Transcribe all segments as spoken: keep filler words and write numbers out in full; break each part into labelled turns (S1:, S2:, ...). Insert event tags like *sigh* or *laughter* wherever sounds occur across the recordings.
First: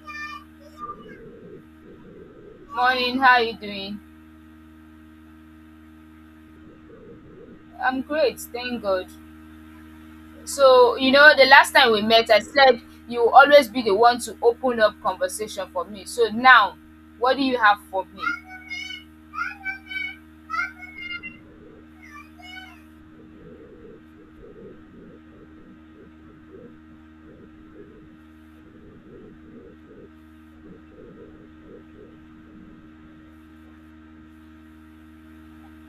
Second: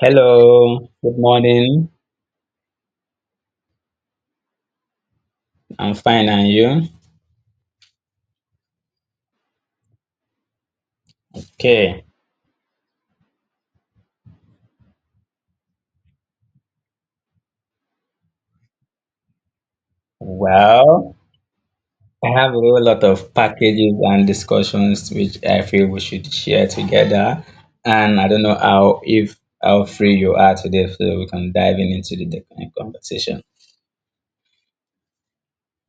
S1: Hello, good morning.
S2: Morning, how are you doing?
S1: I'm fine, and you?
S2: I'm great, thank God. So, you know, the last time we
S1: Okay.
S2: met, I said you will always be the one to open up conversation for me. So now, what do you have for me?
S1: Well, I have a whole lot of packages and discussions which I feel we should share together. And I don't know how if how free you are today, so we can dive in into the the conversation.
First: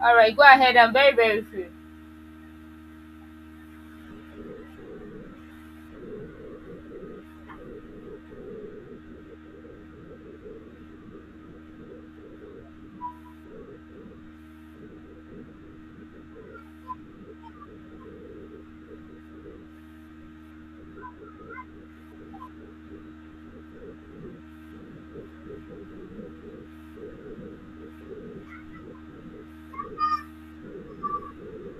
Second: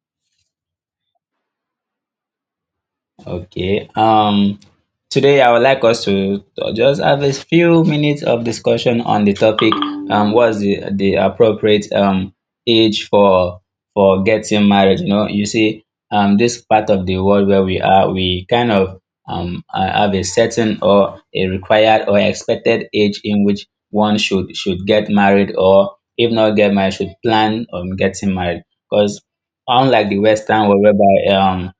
S2: All right, go ahead. I'm very, very free.
S1: Okay. Um, today I would like us to just have a few minutes of discussion on the topic. Um, what's the the appropriate um age for for getting married? You know, you see, um, this part of the world where we are, we kind of um uh, have a certain or a required or expected age in which one should should get married, or if not get married, should plan on getting married, because unlike the western world whereby um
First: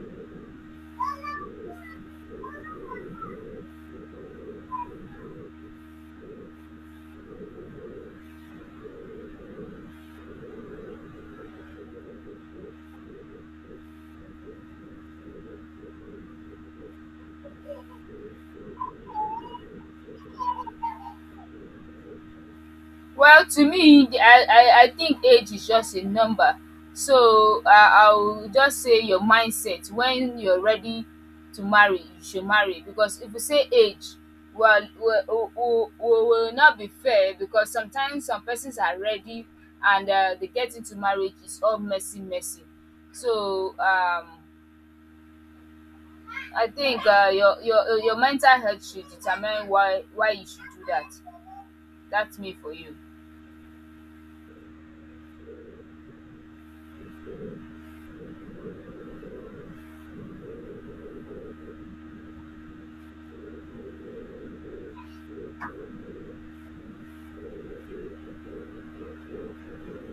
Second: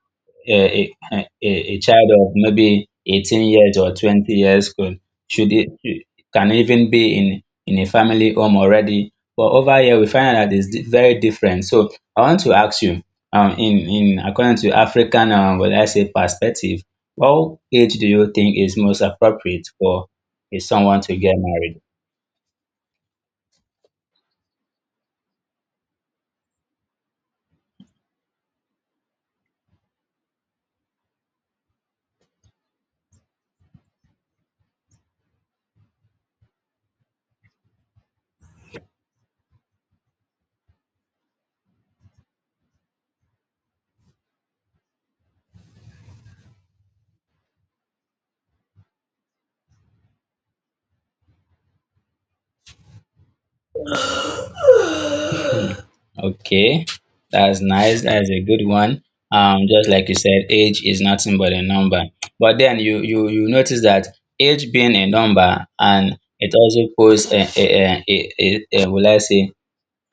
S1: a, a, a child of maybe eighteen years or twenty years could should it should- can even be in in a family home already, but over here we find out that it's di- very different. So I want to ask you, um, in in according to African, um, what I say, perspective, what age do you think is most appropriate for a someone to get married?
S2: Well, to me, I, I, I think age is just a number. So uh, I'll just say your mindset, when you're ready to marry, you should marry. Because if you say age, well, we will will not be fair, because sometimes some persons are ready and uh, they get into marriage, it's all messy, messy. So um, I think uh, your, your, your mental health should determine why, why you should do that. That's me for you.
S1: Okay, that's nice. That's a good one. Um, just like you said, age is nothing but a number. But then you you you notice that age being a number, and it also poses a a a, a, a will I say,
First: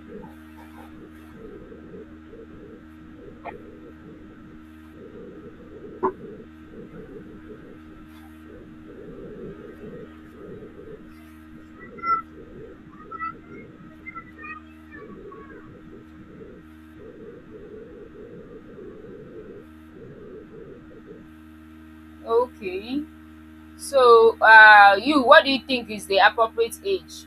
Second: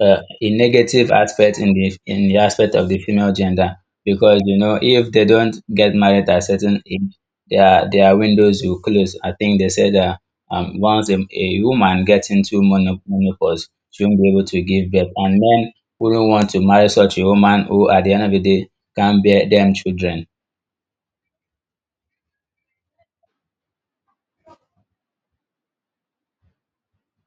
S1: uh, a negative aspect in the in the aspect of the female gender, because you know if they don't get married at a certain age, their their windows will close. I think they said that, um, once a, a woman gets into mono- menopause, she won't be able to give birth, and men wouldn't want to marry such a woman who at the end of the day can bear them children.
S2: Okay. So, uh, you, what do you think is the appropriate age?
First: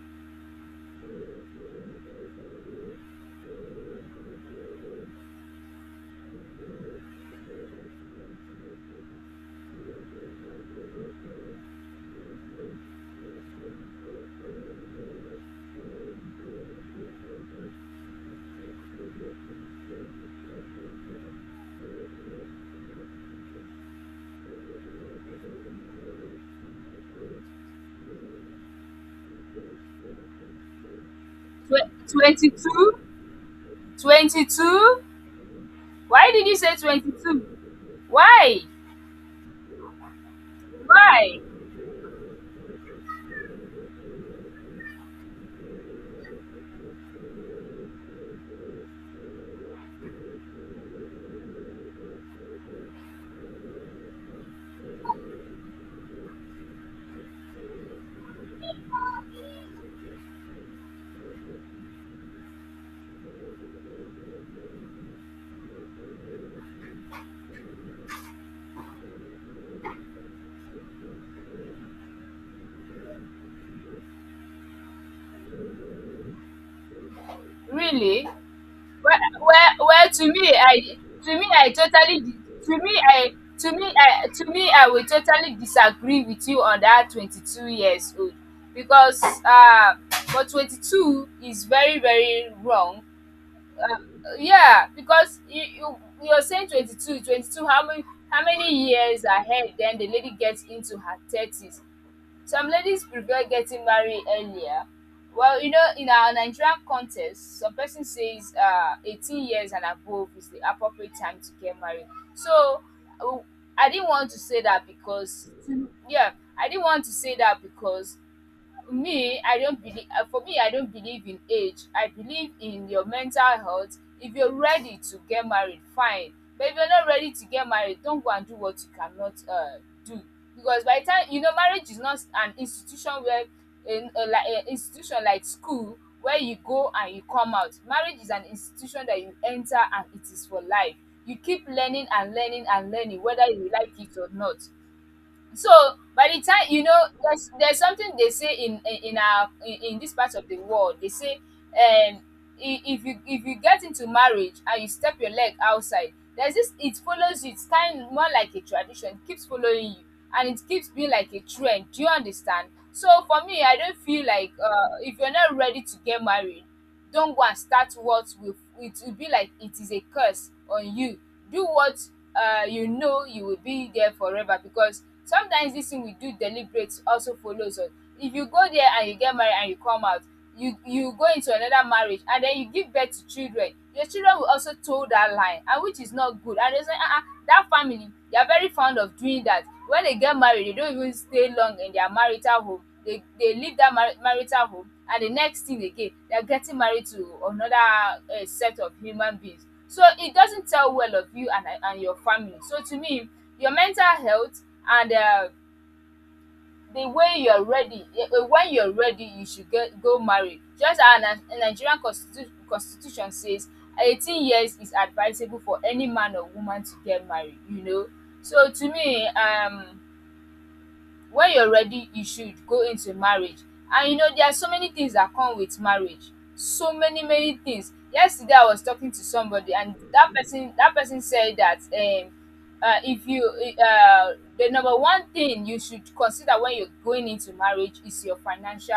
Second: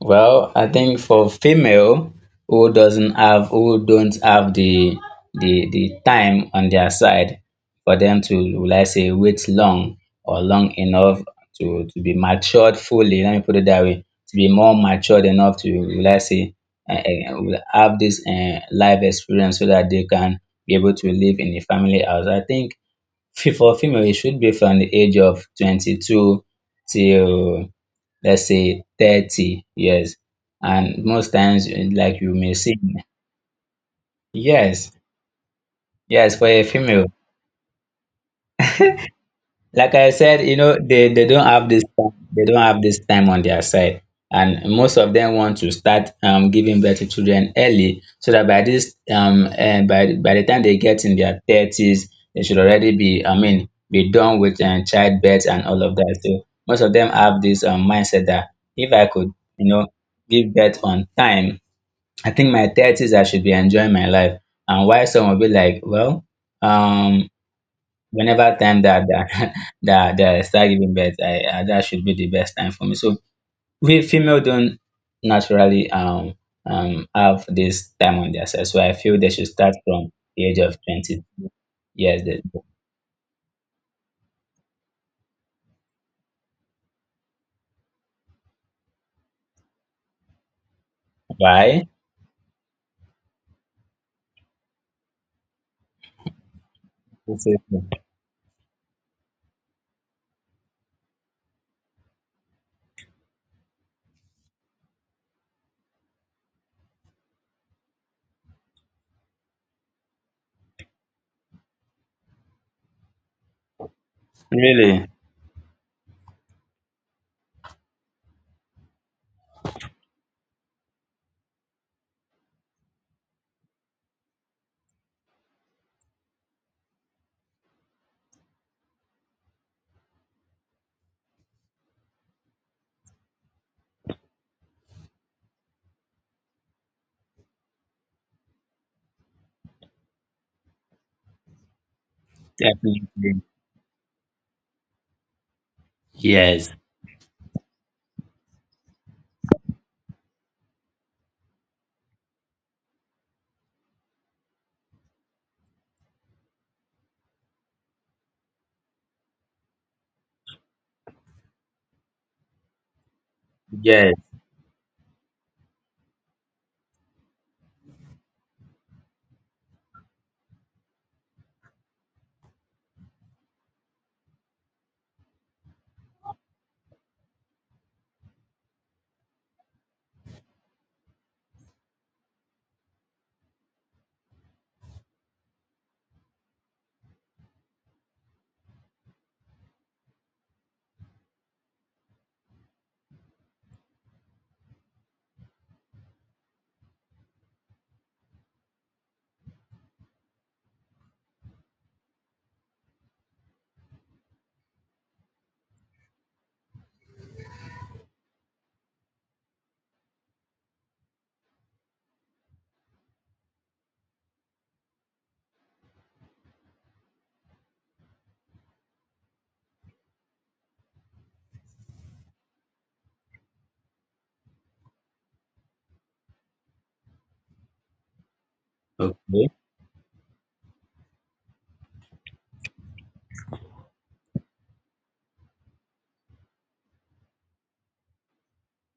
S1: Well, I think for female who doesn't have who don't have the the the time on their side, for them to, will I say, wait long or long enough to to be matured fully, let me put it that way, to be more matured enough to, will I say, eh, eh, will have this eh, life experience so that they can be able to live in a family house. I think fe- for female it should be from the age of twenty-two till, let's say, thirty years. And most times, eh,
S2: Tw-
S1: like you may see,
S2: twenty two?
S1: yes,
S2: twenty two? Why
S1: yes,
S2: did
S1: for
S2: you
S1: a
S2: say
S1: female.
S2: twenty two? Why?
S1: Like I said, you know, they, they
S2: Why?
S1: don't have this time, they don't have this time on their side. And most of them want to start, um, giving birth to children early, so that by this um and by by the time they get in their thirties, they should already be, I mean, be done with, um, childbirth and all of that. So most of them have this, um, mindset that if I could, you know, give birth on time, I think my thirties I should be enjoying my life. And why some will be like, well, um, whenever time that that *laughs* that, that I start giving birth, I, I that should be the best time for me. So we female don't naturally um um have this time
S2: Really?
S1: on their side. So I
S2: Well,
S1: feel they should start
S2: well, well
S1: from
S2: to me,
S1: the age of
S2: I
S1: twenty.
S2: to me I totally
S1: Yes, the,
S2: to me I to me I to me I will totally disagree with you on that twenty two years old, because uh for twenty two is
S1: why?
S2: very, very wrong. Yeah, because you you you're saying twenty two, twenty
S1: This
S2: two. How
S1: is-
S2: many, how many years ahead then the lady gets into her thirties? Some ladies prefer getting married earlier. Well, you know, in our Nigerian context, some person says uh, eighteen years and above is the appropriate time to get married. So, uh, I didn't want to say that
S1: Really?
S2: because, yeah, I didn't want to say that because me I don't believe uh, for me, I don't believe in age. I believe in your mental health. If you're ready to get married, fine. But if you're not ready to get married, don't go and do what you cannot uh, do, because by the time you know, marriage is not an institution where in uh, like an institution like school where you go and you come out. Marriage is an institution that you enter and it is for life. You keep learning and learning and learning
S1: Definitely.
S2: whether you like it or not. So by the time
S1: Yes.
S2: you know, there's there's something they say in in, our in, in this part of the world. They say um i- if you, if you get into marriage and you step your leg outside, there's this, it follows you. It's kind of more like a tradition, it keeps following you, and it keeps being like a trend, do you understand? So for me, I don't
S1: Yes.
S2: feel like, uh, if you're not ready to get married, don't go and start what will, it will be like, it is a curse on you. Do what uh, you know, you will be there forever, because sometimes this thing we do deliberate also follows us. If you go there and you get married and you come out, you you go into another marriage and then you give birth to children, your children will also toe that line, and which is not good. And they say ah ah, that family, they are very fond of doing that. When they get married, they don't even stay long in their marital home. They they leave that mari marital home, and the next thing again, they are getting married to another uh, set of human beings. So it doesn't tell well of you and and your family. So to me, your mental health, and um the way you're ready, eh, eh, when you're ready, you should get go marry. Just as a Nigerian constitu- constitution says, eighteen years is advisable for any man or woman to get married, you know. So to me, um when you're ready, you should go into marriage. And you know, there are so many things that come with marriage, so many many things. Yesterday I was talking to
S1: Okay.
S2: somebody, and that person that person said that um uh, if you uh the number one thing you should consider when you're going into marriage is your financial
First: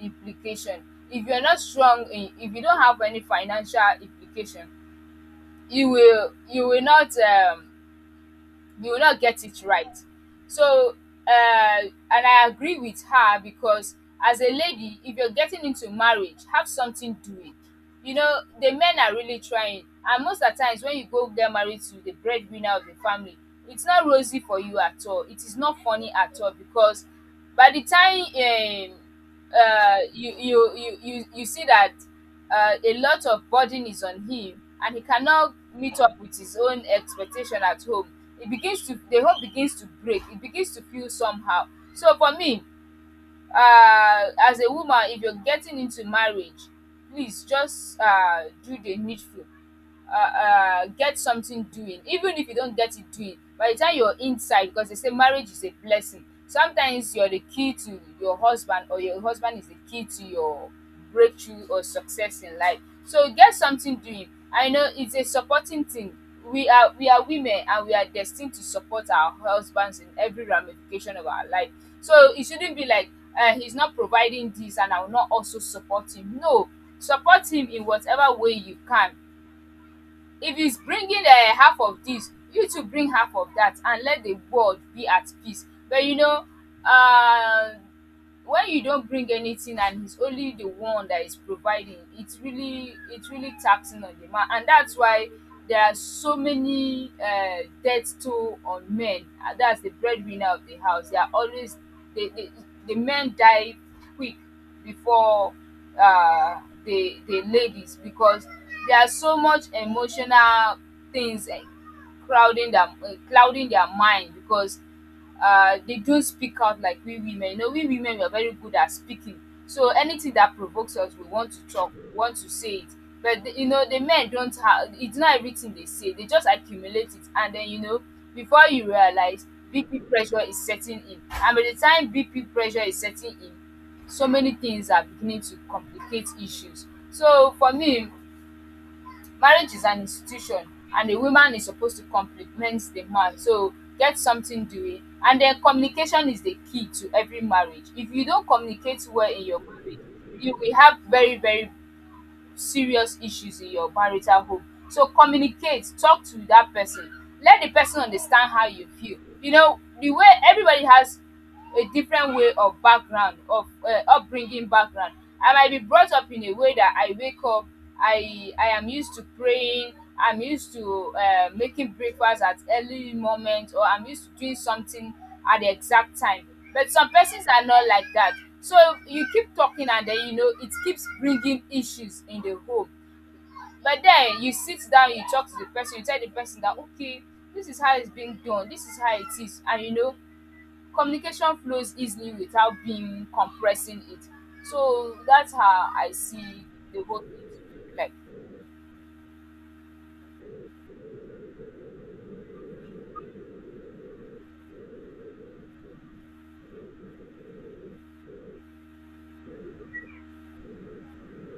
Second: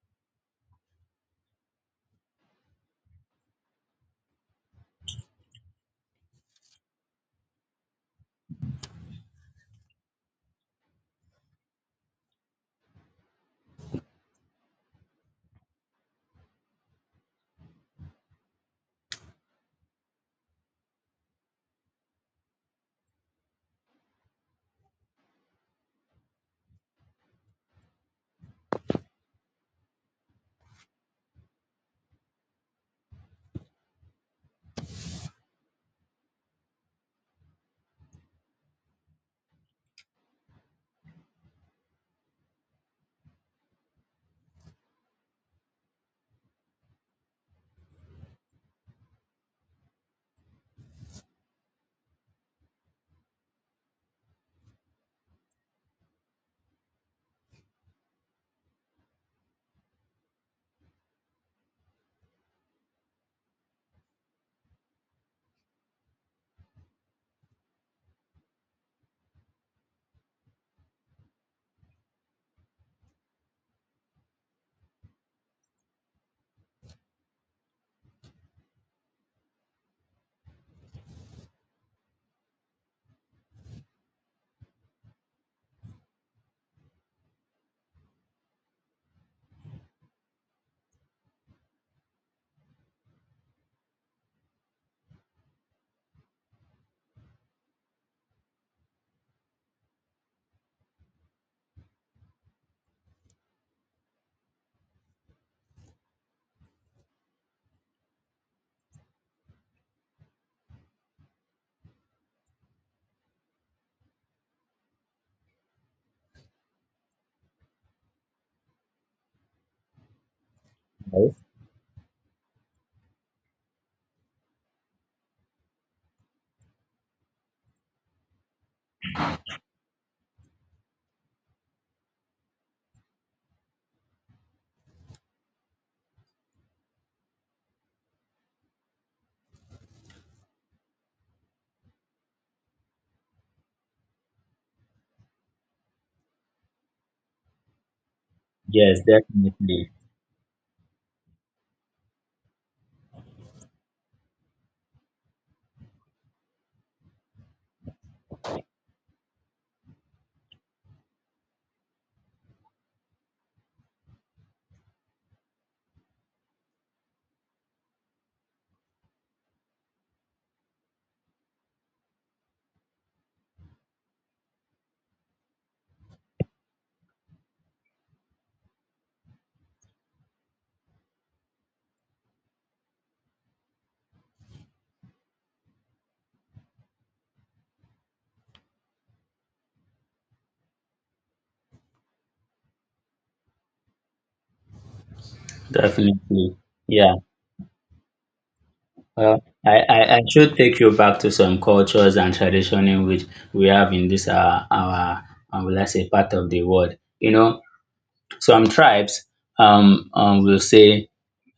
S2: implication. If you're not strong in, if you don't have any financial implication, you will you will not um you will not get it right. So, uh, and I agree with her, because as a lady, if you're getting into marriage, have something doing. You know, the men are really trying, and most at times when you go get married to the breadwinner of the family, it's not rosy for you at all, it is not funny at all, because by the time um, uh, you, you you you you see that uh, a lot of burden is on him and he cannot meet up with his own expectation at home. It begins to, the hope begins to break, it begins to feel somehow. So for me, um as a woman, if you're getting into marriage, please just um do the needful. um um get something doing. Even if you don't get it doing by the time you're inside, because they say marriage is a blessing. Sometimes you're the key to your husband, or your husband is the key to your breakthrough or success in life. So get something doing. I know it's a supporting thing. We are we are women, and we are destined to support our husbands in every ramification of our life. So it shouldn't be like, uh, he's not providing this and I will not also support him. No, support him in whatever way you can. If he's bringing uh, half of this, you too bring half of that, and let the world be at peace. But you know, uh, when you don't bring anything and he's only the one that is providing, it's really, it's really taxing on the man. And that's why there are so many uh, death toll on men. And that's the breadwinner of the house, they are always the the the men die quick before uh, the the ladies, because there are so much emotional things, eh, crowding their, uh, clouding their mind, because uh, they don't speak out like we women. You know, we women, we are very good at speaking. So anything that provokes us, we
S1: Yes.
S2: want to talk, we want to say it. But the, you know, the men don't have. It's not everything they say. They just accumulate it, and then you know, before you realize, B P pressure is setting in. And by the time B P pressure is setting in, so many things are beginning to complicate issues. So for me, marriage is an institution and the woman is supposed to complement the man. So get something doing. And then communication is the key to every marriage. If you don't
S1: Yes,
S2: communicate well in your
S1: definitely.
S2: marriage, you will have very, very serious issues in your marital home. So communicate, talk to that person, let the person understand how you feel. You know, the way everybody has a different way of background, of uh, upbringing background. I might be brought up in a way that I wake up, I I am used to praying, I'm used to uh, making breakfast at early moment, or I'm used to doing something at the exact time. But some persons are not like that. So you keep talking, and then you know, it keeps bringing issues in the home. But then you sit down, you talk to the person, you tell the person that okay, this is how it's being done, this is how it is, and you know, communication flows easily without being compressing it. So that's how I
S1: Definitely.
S2: see the
S1: Yeah.
S2: whole thing to be like.
S1: Uh, I, I, I should take you back to some cultures and tradition in which we have in this our our um, will us say, part of the world. You know, some tribes um, um will say,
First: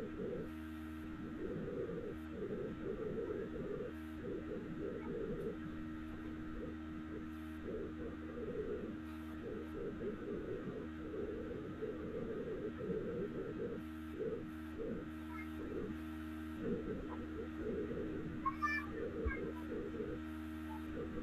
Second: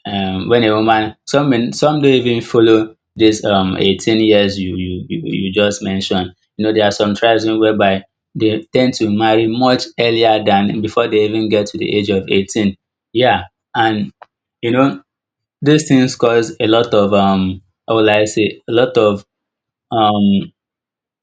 S1: um, when a woman, some men, some don't even follow this, um, eighteen years you you you, you just mentioned. You know, there are some tribes in whereby they tend to marry much earlier than before they even get to the age of eighteen. Yeah, and you know these things cause a lot of, um, how will I say, a lot of, um,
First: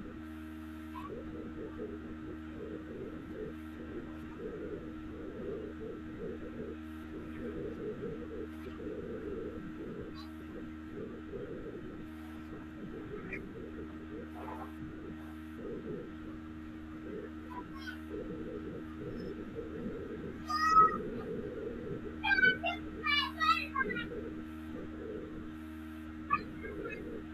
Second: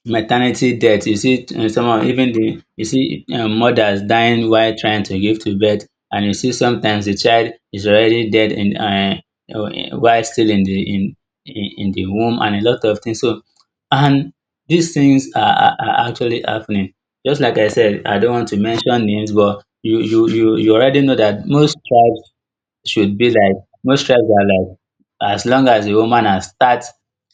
S1: maternity death. You see, um, someone, even the, you see, um, mothers dying while trying to give to birth, and you see sometimes the child is already dead in, uh, uh, while still in the in in in the womb, and a lot of things. So and these things are are are actually happening. Just like I said, I don't want to mention names, but you you you you already know that most tribes should be like, most tribes are like, as long as a woman has start,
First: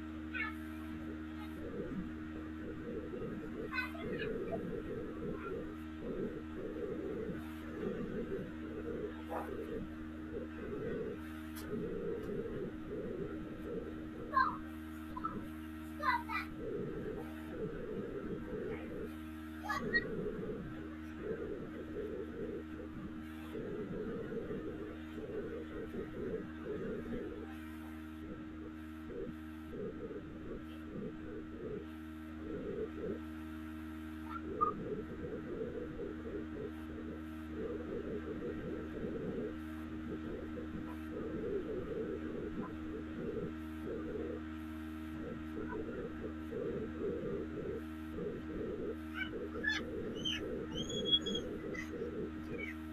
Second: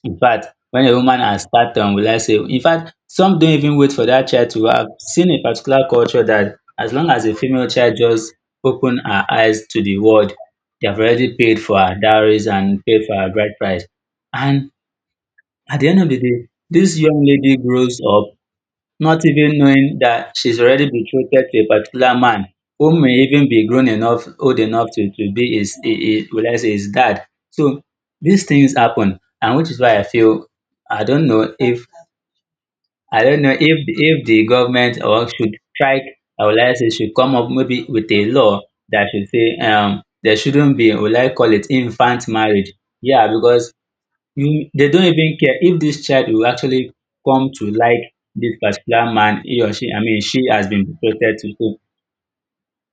S1: in fact when a woman has start, um, will I say, in fact some don't even wait for that child to have seen a particular culture, that as long as a female child just open her eyes to the world, they have already paid for her dowries and paid for her bride price, and at the end of the day this young lady grows up not even knowing that she's already betrothed to a particular man who may even be grown enough, old enough to, to be his, his, will I say, his dad. So these things happen, and which is why I feel, I don't know if, I don't know if if the government or should try. I would like to say, should come up maybe with a law that should say, um, there shouldn't be, will I call it, infant marriage. Yeah, because you, they don't even care if this child will actually come to like this particular man, he or she I mean she has been betrothed to. So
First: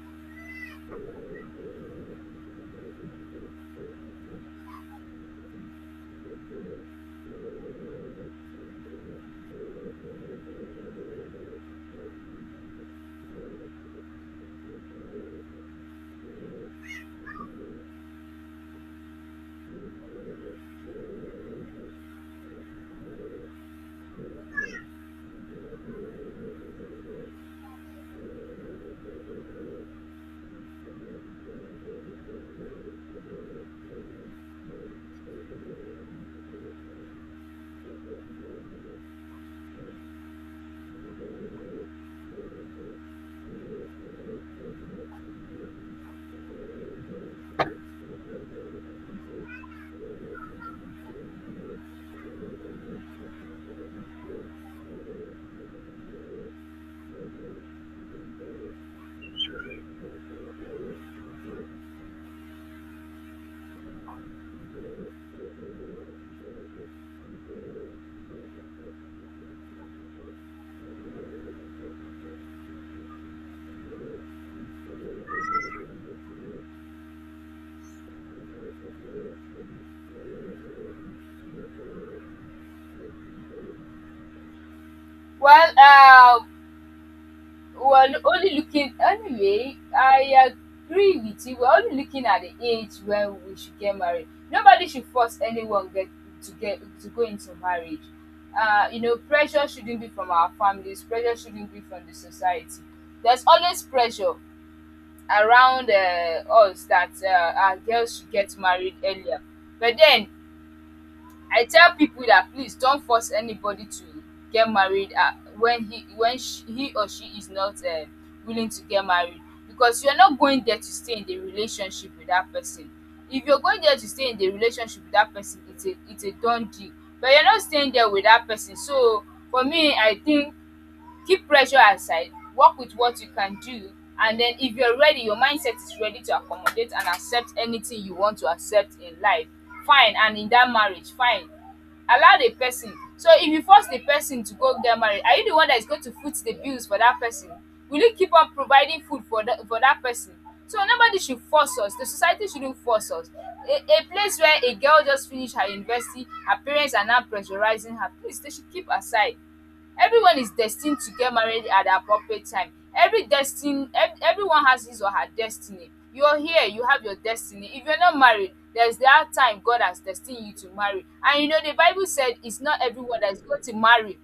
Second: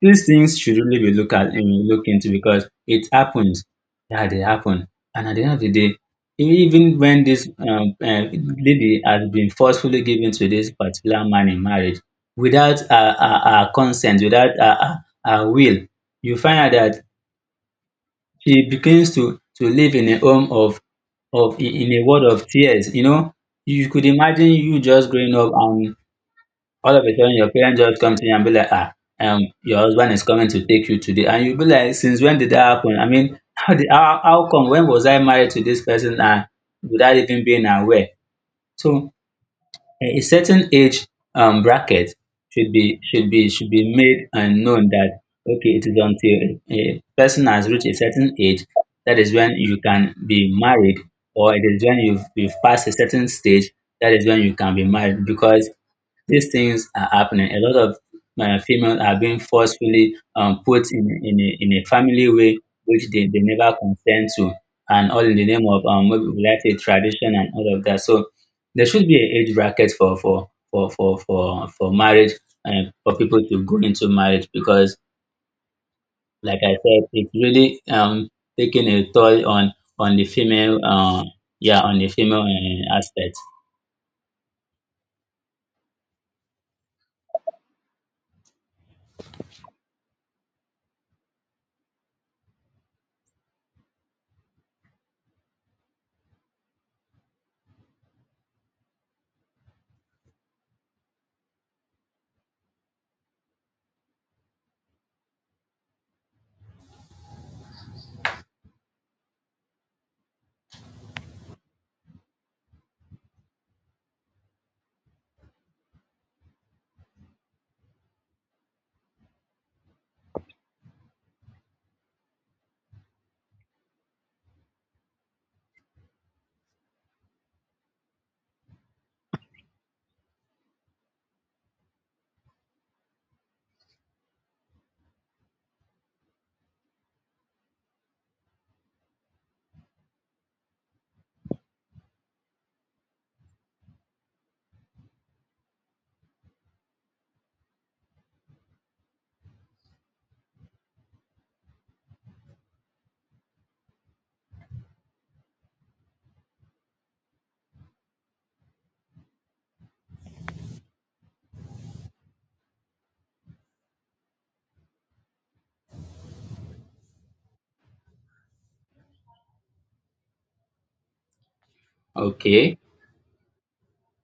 S1: these things should really be look at and look into, because it happens. Yeah, they happen. And at the end of the day, even when this, um, um lady has been forcefully given to this particular man in marriage, without her her her consent, without her her her will, you find out that she begins to to live in a home of of in in a world of tears, you know. You could imagine you just growing up and all of a sudden your parents just come to you and be like, "Ah, um, your husband is coming to take you today." And you be like, "Since when did that happen? I mean, *laughs* how did, how how come? When was I married to this person and without even being aware?" So a certain age, um, bracket should be, should be should be made and known that okay, it is until a person has reached a certain age, that is when you can be married, or it is when you've, you've passed a certain stage, that is when you can be married, because these things are happening. A lot of, uh, females are being forcefully, um, put in, in, a, in a family way which they, they never consent to, and all in the name of, um, maybe we like say, tradition and all of that. So there should be an age bracket for for for for for, for marriage and for people to go into marriage because, like I said, it's really, um, taking a toll on on the female, uh, yeah, on the female, uh, aspect.
S2: Well, uh, Well, only looking anyway, I agree with you. We're only looking at the age when we should get married. Nobody should force anyone get to get to go into marriage. Uh, you know, pressure shouldn't be from our families. Pressure shouldn't be from the society. There's always pressure around uh, us, that uh, our girls should get married earlier. But then I tell people that please don't force anybody to get married uh, when he when she, he or she is not uh, willing to get married, because you're not going there to stay in the relationship with that person. If you're going there to stay in the relationship with that person, it's a it's a done deal. But you're not staying there with that person. So for me, I think, keep pressure aside, work with what you can do. And then if you're ready, your mindset is ready to accommodate and accept anything you want to accept in life, fine, and in that marriage, fine, allow the person. So if you force the person to go get married, are you the one that is going to foot the bills for that person? Will you keep on providing food for that for that person? So nobody should force us, the society shouldn't force us. a, a place where a girl just finished her university, her parents are now pressurizing her, please they should keep aside. Everyone is destined to get married at the appropriate time. Every destiny, ev- everyone has his or her destiny. You're here, you have your destiny. If you're not married, there's that time God has destined you to marry. And you know, the Bible said, it's
S1: Okay,
S2: not everyone that is going to marry,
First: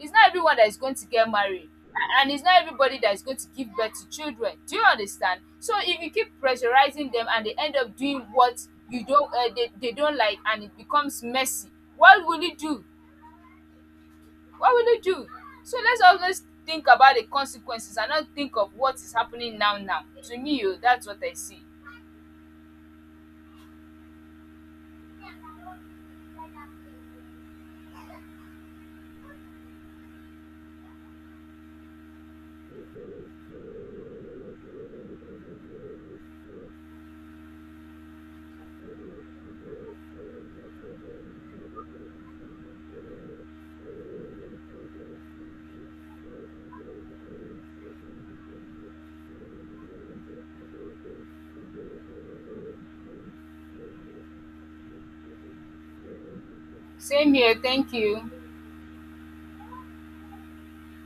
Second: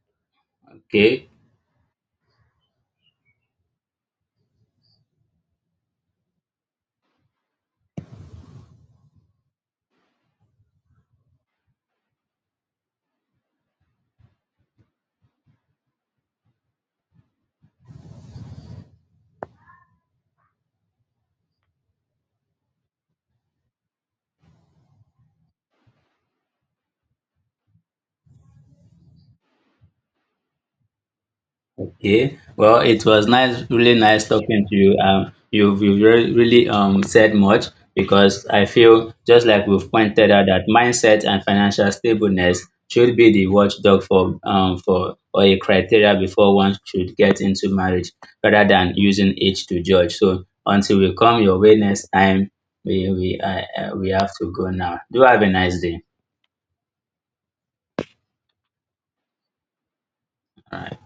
S2: it's not everyone that is going to
S1: okay.
S2: get married. A- and it's not everybody that is going to give birth to children, do you understand? So if you keep pressurizing them and they end up doing what you don't uh, they, they don't like, and it becomes messy, what will you do? What will you do? So let's always think about the consequences and not think of what is happening now now. To me, oh, that's what I see.
S1: Yeah, well, it was nice, really nice talking to you. Um, you've, you've re- really, um, said much, because I feel just like we've pointed out that mindset and financial stableness should be the watchdog for, um, for or a criteria before one should get into marriage rather than using age to judge. So until we come your way next time, we we I, uh, we have to go now. Do have a nice day.
S2: Same here, thank you.
S1: All right.